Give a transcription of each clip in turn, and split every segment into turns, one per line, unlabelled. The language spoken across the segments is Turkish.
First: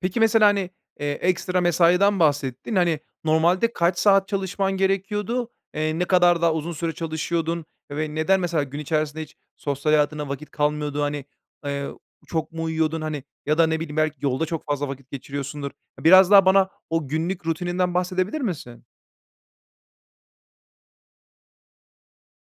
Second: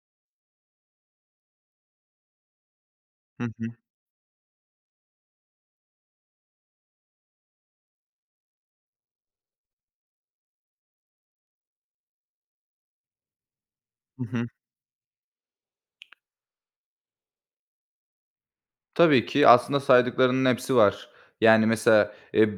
Peki mesela, hani, eee, ekstra mesaiden bahsettin. Hani,
Hı hı.
normalde kaç saat çalışman gerekiyordu? Eee, ne kadar daha uzun süre çalışıyordun? Ve neden mesela gün içerisinde hiç sosyal hayatına vakit kalmıyordu? Hani, eee, çok mu uyuyordun? Hani, ya da ne bileyim belki
Hı
yolda
hı.
çok fazla vakit geçiriyorsundur? Biraz daha bana o günlük rutininden bahsedebilir misin?
Tabii ki, aslında saydıklarının hepsi var. Yani mesela, eee,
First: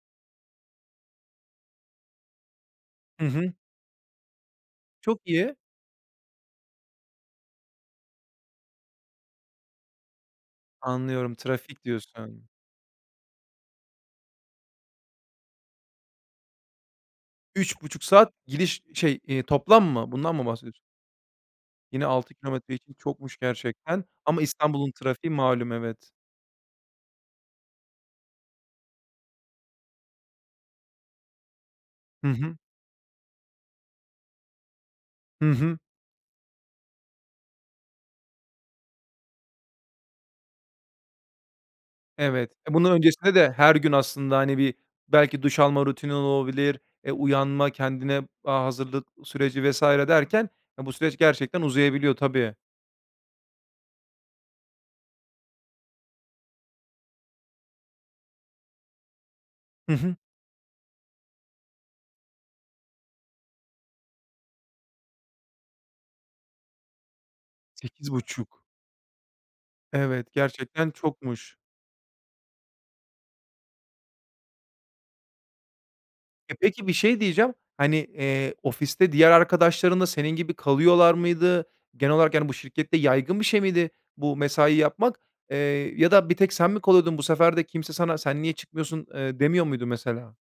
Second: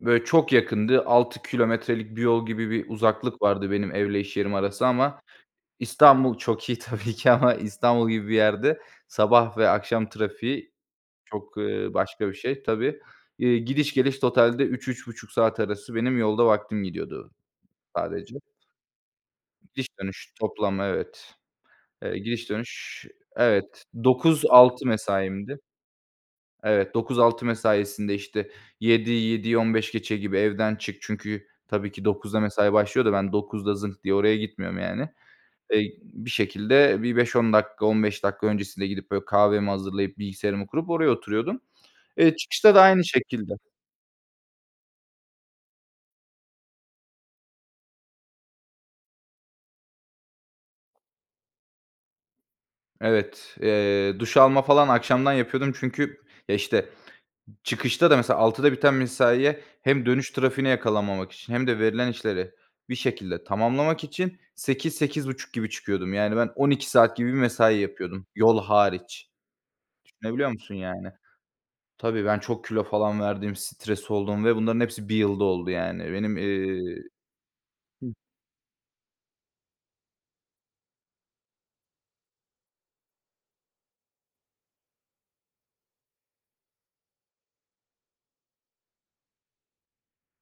böyle, çok yakındı. 6 kilometrelik bir yol gibi bir
Hı
uzaklık
hı.
vardı benim evle iş yerim arası.
Çok
Ama
iyi.
İstanbul çok iyi tabii ki, ama İstanbul gibi bir yerde sabah ve akşam trafiği
Anlıyorum,
çok,
trafik
ııı, başka bir
diyorsun.
şey tabii. İii, gidiş geliş totalde 3-3.30 saat arası benim yolda vaktim gidiyordu
3.30 saat
sadece.
gidiş. Şey, iii, toplam mı?
Gidiş-dönüş
Bundan mı bahsediyorsun?
toplam, evet.
Yine
Eee,
6 kilometre için
gidiş-dönüş,
çokmuş
evet.
gerçekten. Ama
9:00-18:00
İstanbul'un trafiği
mesaimdi.
malum, evet.
Evet, 9:00-18:00 mesaisinde, işte, 7:00'yi, 7:15 gibi evden çık. Çünkü tabii ki,
Hı
9:00'da
hı.
mesai başlıyor da, ben 9:00'da zınk diye oraya gitmiyorum yani.
Hı hı.
Eee, bir şekilde bir 5- 10 dakika, 15 dakika öncesinde gidip, böyle kahvemi hazırlayıp, bilgisayarımı kurup, oraya oturuyordum. Eee,
Evet. Eee,
çıkışta da
bundan
aynı
öncesinde de
şekilde.
her gün aslında, hani, bir belki duş alma rutinin olabilir. Eee, uyanma, kendine, aaa, hazırlık süreci vs. derken, eee, bu süreç gerçekten uzayabiliyor, tabii.
Evet. Eee, duş alma falan akşamdan yapıyordum. Çünkü, eee, işte çıkışta da mesela, 18:00'da biten mesaiye
Hı
hem
hı.
dönüş trafiğine yakalanmamak için hem de verilen işleri bir şekilde tamamlamak için 8:00-8:30 gibi çıkıyordum. Yani, ben 12 saat gibi bir mesai
sekiz
yapıyordum.
buçuk!
Yol hariç!
Evet,
Düşünebiliyor musun
gerçekten
yani?
çokmuş.
Tabii, ben çok kilo falan verdim, stres oldum ve bunların hepsi 1 yılda oldu yani. Benim,
E, peki, bir
eee
şey diyeceğim. Hani,
Hı.
eee, ofiste diğer arkadaşların da senin gibi kalıyorlar mıydı? Genel olarak yani bu şirkette yaygın bir şey miydi bu mesai yapmak? Eee, ya da bir tek sen mi kalıyordun? Bu sefer de kimse sana "Sen niye çıkmıyorsun?" eee, demiyor muydu mesela?